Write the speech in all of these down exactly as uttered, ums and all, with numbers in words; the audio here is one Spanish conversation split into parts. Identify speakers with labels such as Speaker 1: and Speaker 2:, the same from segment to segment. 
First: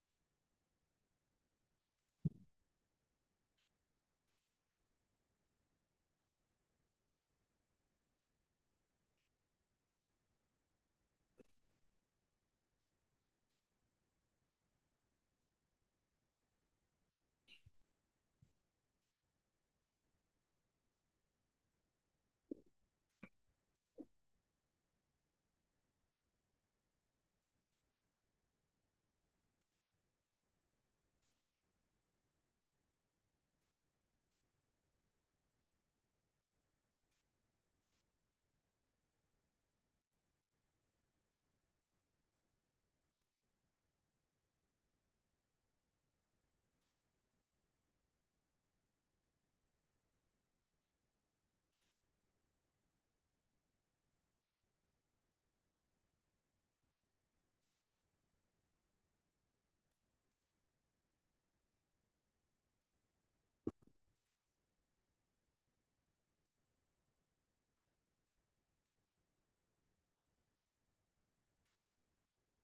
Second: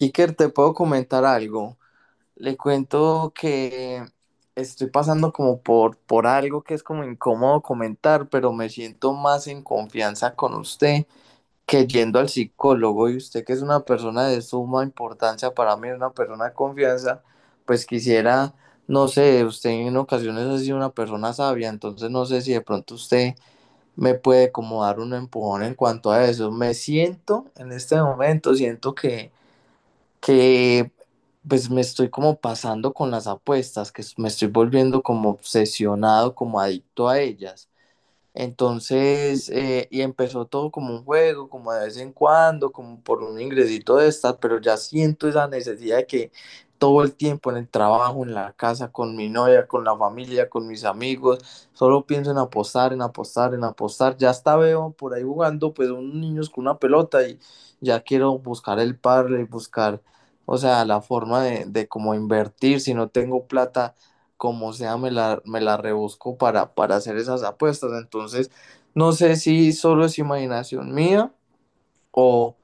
Speaker 1: Iker, te puedo comentar algo. Le cuento que estoy pasando como por, por algo que es como incómodo comentar, pero me siento más en confianza con usted que yendo al psicólogo, y usted que es una persona de suma importancia para mí, una persona de confianza. Pues quisiera, no sé, usted en ocasiones ha sido una persona sabia, entonces no sé si de pronto usted me puede como dar un empujón en cuanto a eso. Me siento en este momento, siento que que pues me estoy como pasando con las apuestas, que me estoy volviendo como obsesionado, como adicto a ellas. Entonces, eh, y empezó todo como un juego, como de vez en cuando, como por un ingresito de estas, pero ya siento esa necesidad de que todo el tiempo en el trabajo, en la casa, con mi novia, con la familia, con mis amigos, solo pienso en apostar, en apostar, en apostar. Ya hasta veo por ahí jugando, pues, unos niños con una pelota y ya quiero buscar el y buscar, o sea, la forma de, de como invertir. Si no tengo plata, como sea, me la, me la rebusco para, para hacer esas apuestas. Entonces, no sé si solo es imaginación mía o,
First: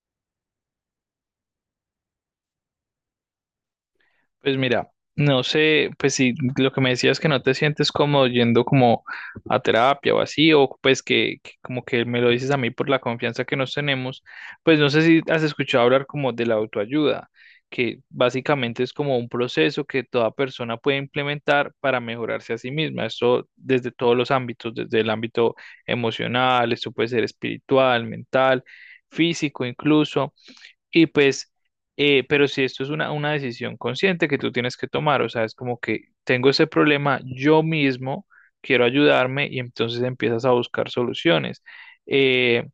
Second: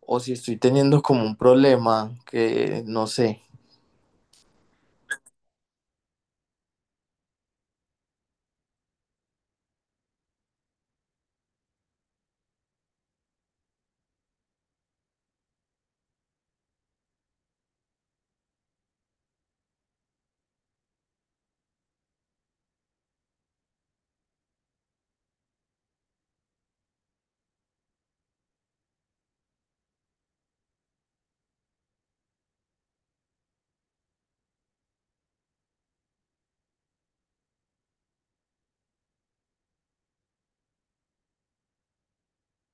Speaker 1: o si estoy teniendo como un problema que no sé.
Speaker 2: Pues mira, no sé, pues si lo que me decías que no te sientes cómodo yendo como a terapia o así, o pues que, que como que me lo dices a mí por la confianza que nos tenemos, pues no sé si has escuchado hablar como de la autoayuda, que básicamente es como un proceso que toda persona puede implementar para mejorarse a sí misma, esto desde todos los ámbitos, desde el ámbito emocional, esto puede ser espiritual, mental, físico incluso. Y pues, eh, pero si esto es una, una decisión consciente que tú tienes que tomar, o sea, es como que tengo ese problema yo mismo, quiero ayudarme y entonces empiezas a buscar soluciones. Eh,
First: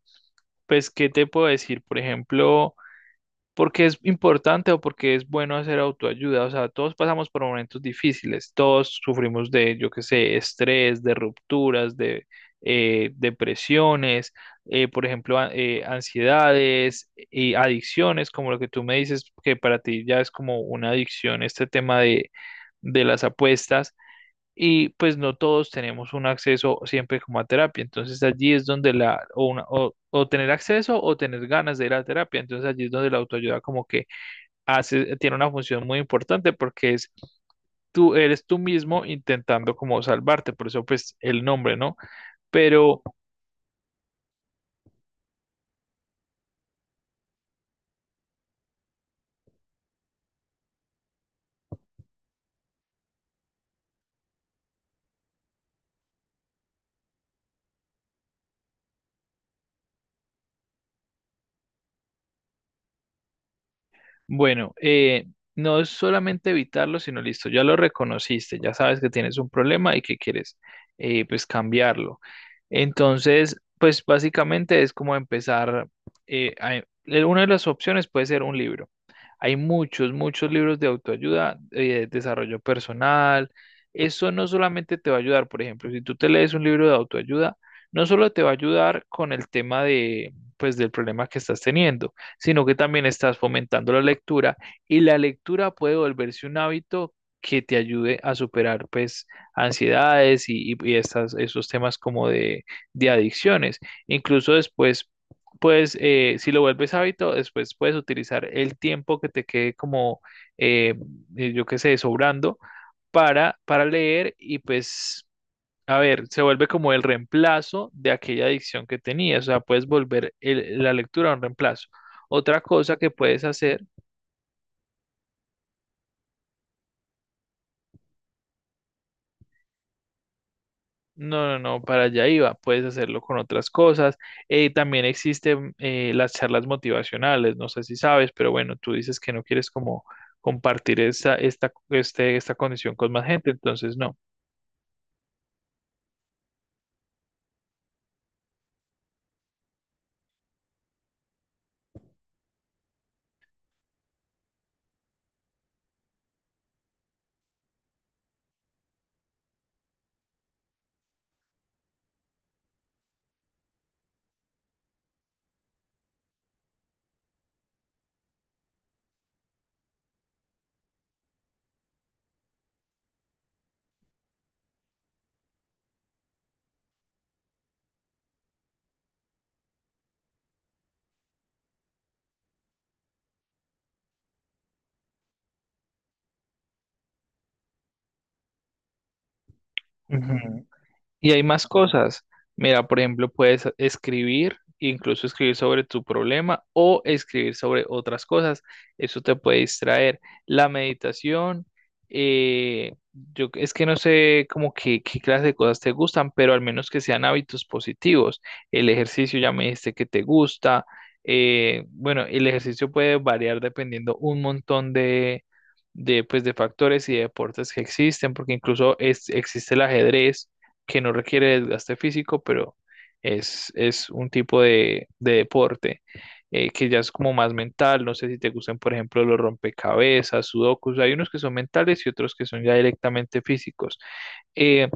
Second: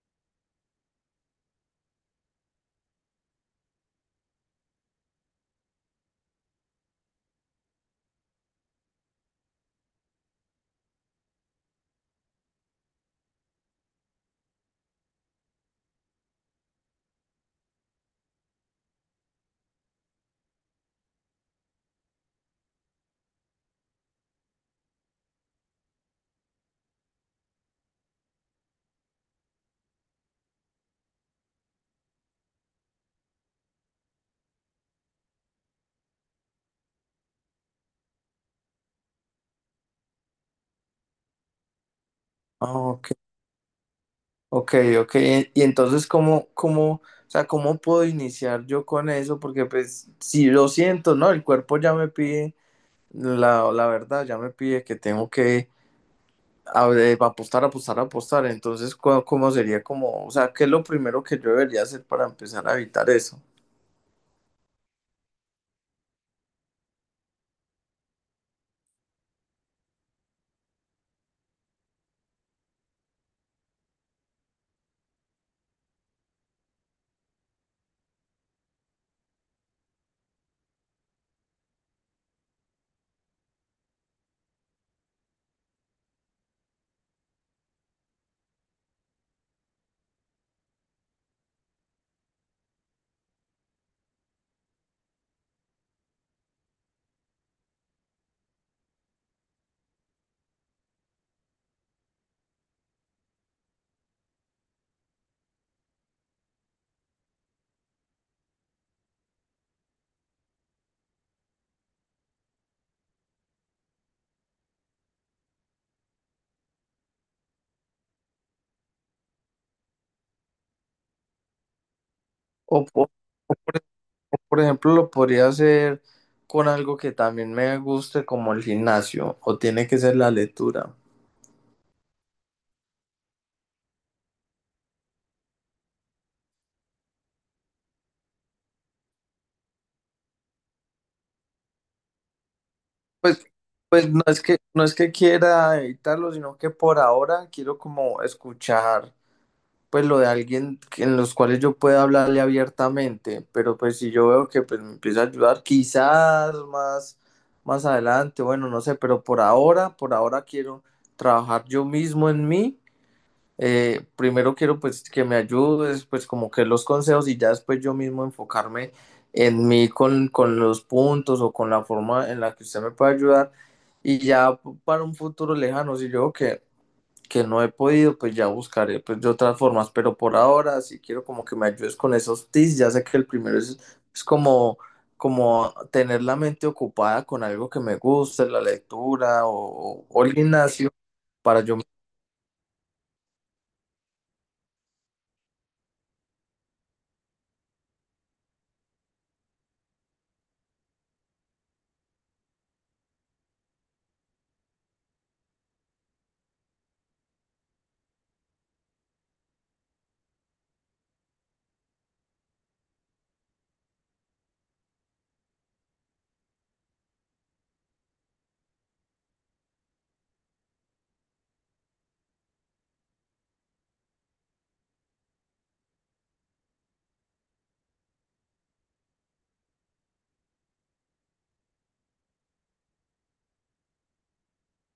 Speaker 2: pues, ¿qué te puedo decir? Por ejemplo, porque es importante o porque es bueno hacer autoayuda. O sea, todos pasamos por momentos difíciles, todos sufrimos de, yo qué sé, estrés, de rupturas, de eh, depresiones, eh, por ejemplo, a- eh, ansiedades y adicciones, como lo que tú me dices, que para ti ya es como una adicción este tema de, de las apuestas y pues no todos tenemos un acceso siempre como a terapia. Entonces allí es donde la, o, una- o, o tener acceso o tener ganas de ir a terapia. Entonces allí es donde la autoayuda como que hace, tiene una función muy importante porque es tú, eres tú mismo intentando como salvarte, por eso pues el nombre, ¿no?
Speaker 1: Ah,
Speaker 2: Pero
Speaker 1: ok, ok, ok. Y, y entonces, ¿cómo, cómo, o sea, cómo puedo iniciar yo con eso? Porque pues, si lo siento, ¿no? El cuerpo ya me pide, la, la verdad, ya me pide que tengo que. A ver, apostar, apostar, apostar. Entonces, ¿cómo, cómo sería como, o sea, qué es lo primero que yo debería hacer para empezar a evitar eso?
Speaker 2: bueno, eh, no es solamente evitarlo, sino listo, ya lo reconociste, ya sabes que tienes un problema y que quieres eh, pues cambiarlo. Entonces, pues básicamente es como empezar, eh, a- eh, una de las opciones puede ser un libro. Hay muchos, muchos libros de autoayuda, eh, desarrollo personal. Eso no solamente te va a ayudar, por ejemplo, si tú te lees un libro de autoayuda, no solo te va a ayudar con el tema de, pues, del problema que estás teniendo sino que también estás fomentando la lectura y la lectura puede volverse un hábito que te ayude a superar pues ansiedades y, y- y estas, esos temas como de, de adicciones. Incluso después, pues eh, si lo vuelves hábito, después puedes utilizar el tiempo que te quede como, eh, eh, yo qué sé, sobrando para, para leer y pues... A ver, se vuelve como el reemplazo de aquella adicción que tenías, o sea, puedes volver el- la lectura a un reemplazo. Otra
Speaker 1: O,
Speaker 2: cosa
Speaker 1: po-
Speaker 2: que puedes hacer,
Speaker 1: por ejemplo, ¿lo podría hacer con algo que también me guste, como el gimnasio, o tiene que ser la lectura?
Speaker 2: no, no, no, para allá iba, puedes hacerlo con otras cosas. Eh, también existen eh, las charlas motivacionales, no sé si sabes, pero bueno, tú dices que no quieres como compartir esta, esta, este, esta condición con más
Speaker 1: Pues,
Speaker 2: gente, entonces
Speaker 1: pues
Speaker 2: no.
Speaker 1: no es que, no es que quiera evitarlo, sino que por ahora quiero como escuchar pues lo de alguien que- en los cuales yo pueda hablarle abiertamente, pero pues si yo veo que pues me empieza a ayudar, quizás más, más adelante, bueno, no sé. Pero por ahora, por ahora quiero trabajar yo mismo en mí. Eh, primero quiero pues que me ayudes, pues como que los consejos, y ya después yo mismo enfocarme en mí con, con los puntos o con la forma en la que usted me puede ayudar, y ya para un futuro lejano, si yo veo que que no he podido, pues ya buscaré pues de otras formas. Pero por ahora sí quiero como que me ayudes con esos tips. Ya sé que el primero es, es como, como tener la mente ocupada con algo que me guste, la lectura o, o el
Speaker 2: Ujú.
Speaker 1: gimnasio,
Speaker 2: Y hay
Speaker 1: para
Speaker 2: más
Speaker 1: yo.
Speaker 2: cosas. Mira, por ejemplo, puedes escribir, incluso escribir sobre tu problema o escribir sobre otras cosas. Eso te puede distraer. La meditación, eh, yo es que no sé como que, qué clase de cosas te gustan, pero al menos que sean hábitos positivos. El ejercicio ya me dijiste que te gusta. Eh, bueno, el ejercicio puede variar dependiendo un montón de, de, pues, de factores y de deportes que existen, porque incluso es, existe el ajedrez que no requiere desgaste físico, pero es, es un tipo de, de deporte eh, que ya es como más mental. No sé si te gustan, por ejemplo, los rompecabezas, sudokus. Hay unos que son mentales y otros que son ya directamente físicos. Eh,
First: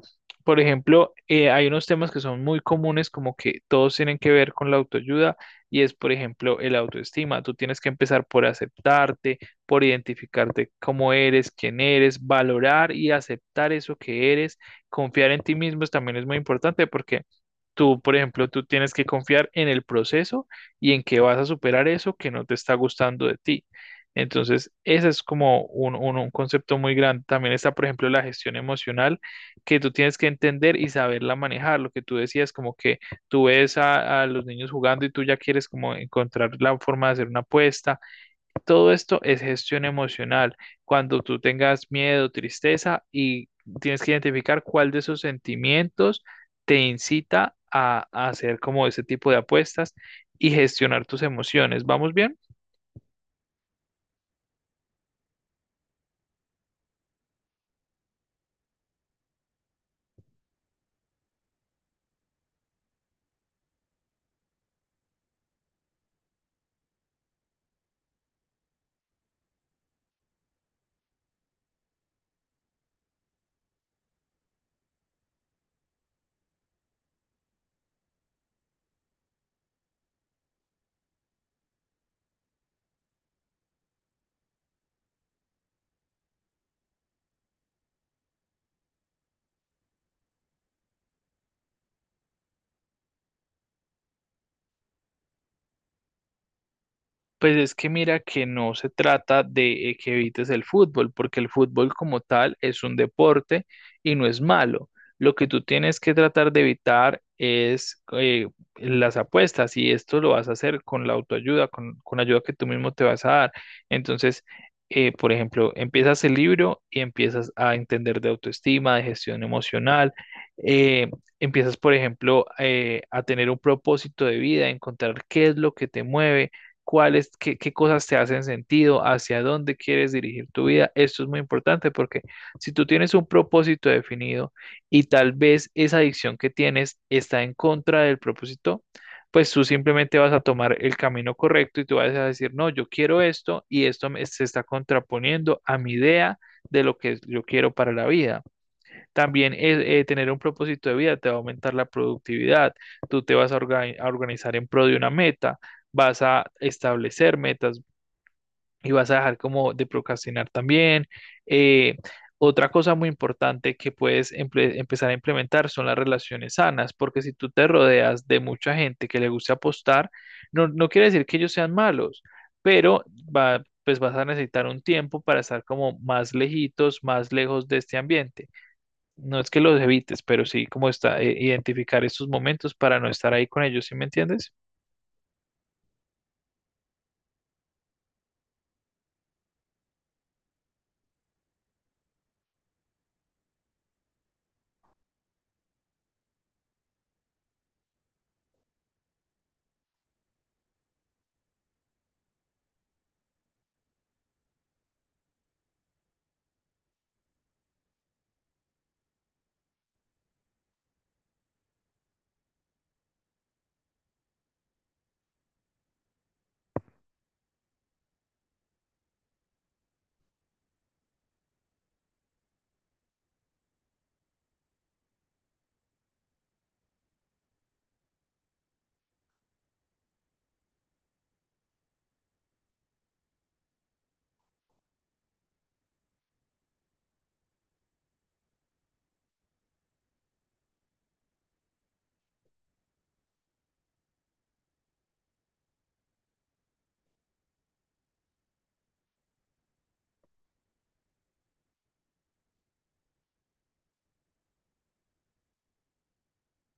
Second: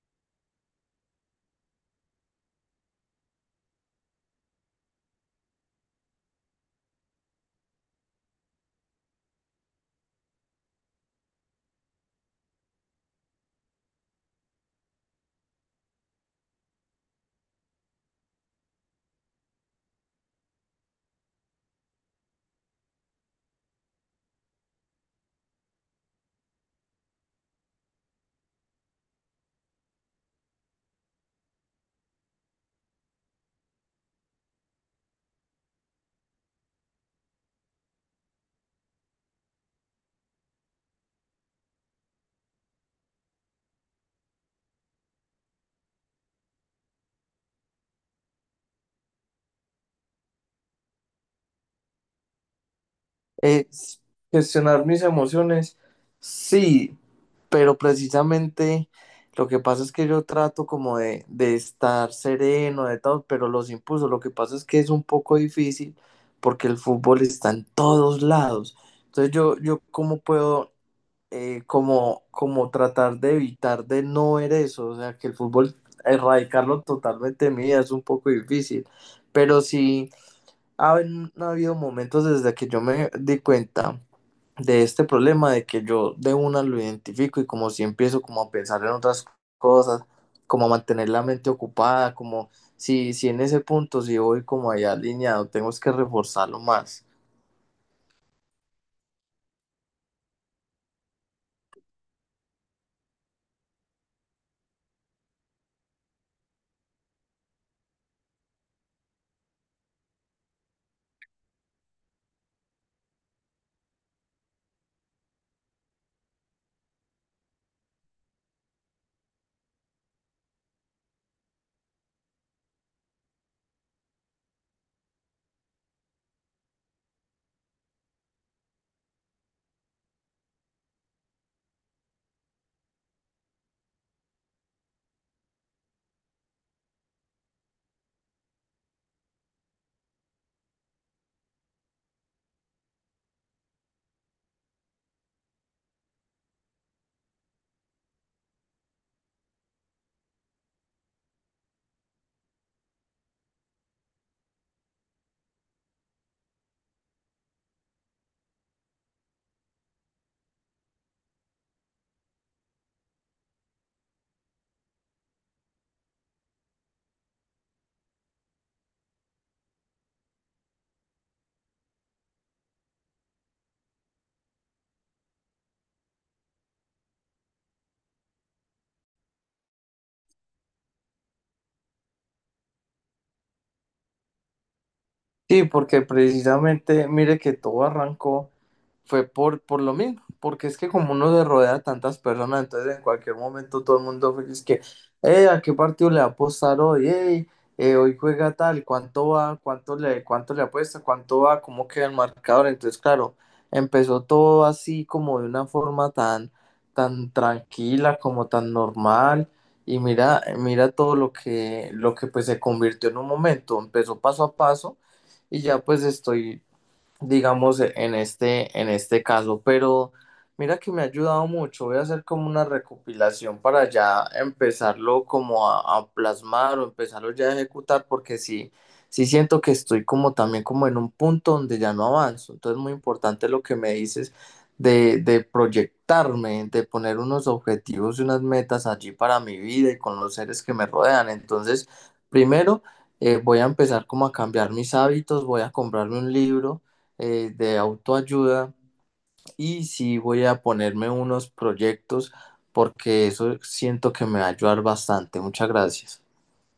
Speaker 2: por ejemplo, eh, hay unos temas que son muy comunes, como que todos tienen que ver con la autoayuda, y es, por ejemplo, el autoestima. Tú tienes que empezar por aceptarte, por identificarte cómo eres, quién eres, valorar y aceptar eso que eres. Confiar en ti mismo también es muy importante porque tú, por ejemplo, tú tienes que confiar en el proceso y en que vas a superar eso que no te está gustando de ti. Entonces, ese es como un, un- un concepto muy grande. También está, por ejemplo, la gestión emocional que tú tienes que entender y saberla manejar. Lo que tú decías, como que tú ves a, a los niños jugando y tú ya quieres como encontrar la forma de hacer una apuesta. Todo esto es gestión emocional. Cuando tú tengas miedo, tristeza y tienes que identificar cuál de esos sentimientos te incita a, a hacer como ese tipo de apuestas y gestionar tus emociones. ¿Vamos bien?
Speaker 1: Eh, gestionar mis emociones, sí, pero precisamente lo que pasa es que yo trato como de, de estar sereno, de todo, pero los impulsos, lo que pasa es que es un poco difícil porque el fútbol está en todos lados. Entonces yo, yo cómo puedo eh, como, como tratar de evitar de no ver eso, o sea, que el fútbol, erradicarlo totalmente de mi vida es un poco difícil, pero sí ha, ha habido momentos desde que yo me di cuenta de este problema de que yo de una lo identifico, y como si empiezo como a pensar en otras cosas, como a mantener la mente ocupada, como si, si en ese punto si voy como allá alineado, tengo que reforzarlo más.
Speaker 2: Pues es que mira que no se trata de eh, que evites el fútbol, porque el fútbol como tal es un deporte y no es malo. Lo que tú tienes que tratar de evitar es eh, las apuestas y esto lo vas a hacer con la autoayuda, con, con la ayuda que tú mismo te vas a dar. Entonces, eh, por ejemplo, empiezas el libro y empiezas a entender de autoestima, de gestión emocional. eh, Empiezas, por ejemplo, eh, a tener un propósito de vida, a encontrar qué es lo que te mueve cuáles, qué, qué cosas te hacen sentido, hacia dónde quieres dirigir tu vida. Esto es muy importante porque si tú tienes un propósito definido y tal vez esa adicción que tienes está en contra del propósito, pues tú simplemente vas a tomar el camino correcto y tú vas a decir, no, yo quiero esto y esto me- se está contraponiendo a mi idea de lo que yo quiero para la vida. También eh, eh, tener un propósito de vida te va a aumentar la productividad. Tú te vas a, orga- a organizar en pro de una meta, vas a establecer metas y vas a dejar como de procrastinar también. Eh, otra cosa muy importante que puedes emple- empezar a implementar son las relaciones sanas, porque si tú te rodeas de mucha gente que le gusta apostar, no, no quiere decir que ellos sean malos, pero va, pues vas a necesitar un tiempo para estar como más lejitos, más lejos de este ambiente. No es que los evites, pero sí como está, eh, identificar estos momentos para no estar ahí con ellos, ¿sí me entiendes?
Speaker 1: Sí, porque precisamente, mire que todo arrancó, fue por, por lo mismo, porque es que como uno se rodea de tantas personas, entonces en cualquier momento todo el mundo fue- es que, eh, ¿a qué partido le va a apostar hoy? Ey, eh, hoy juega tal, ¿cuánto va? ¿Cuánto le, cuánto le apuesta? ¿Cuánto va? ¿Cómo queda el marcador? Entonces, claro, empezó todo así como de una forma tan, tan tranquila, como tan normal. Y mira, mira todo lo que, lo que pues se convirtió en un momento, empezó paso a paso y ya pues estoy, digamos, en este, en este caso, pero mira que me ha ayudado mucho. Voy a hacer como una recopilación para ya empezarlo como a, a plasmar o empezarlo ya a ejecutar, porque sí, sí siento que estoy como también como en un punto donde ya no avanzo. Entonces es muy importante lo que me dices de, de proyectarme, de poner unos objetivos y unas metas allí para mi vida y con los seres que me rodean. Entonces, primero, eh, voy a empezar como a cambiar mis hábitos, voy a comprarme un libro eh, de autoayuda y sí voy a ponerme unos proyectos porque eso siento que me va a ayudar bastante. Muchas gracias.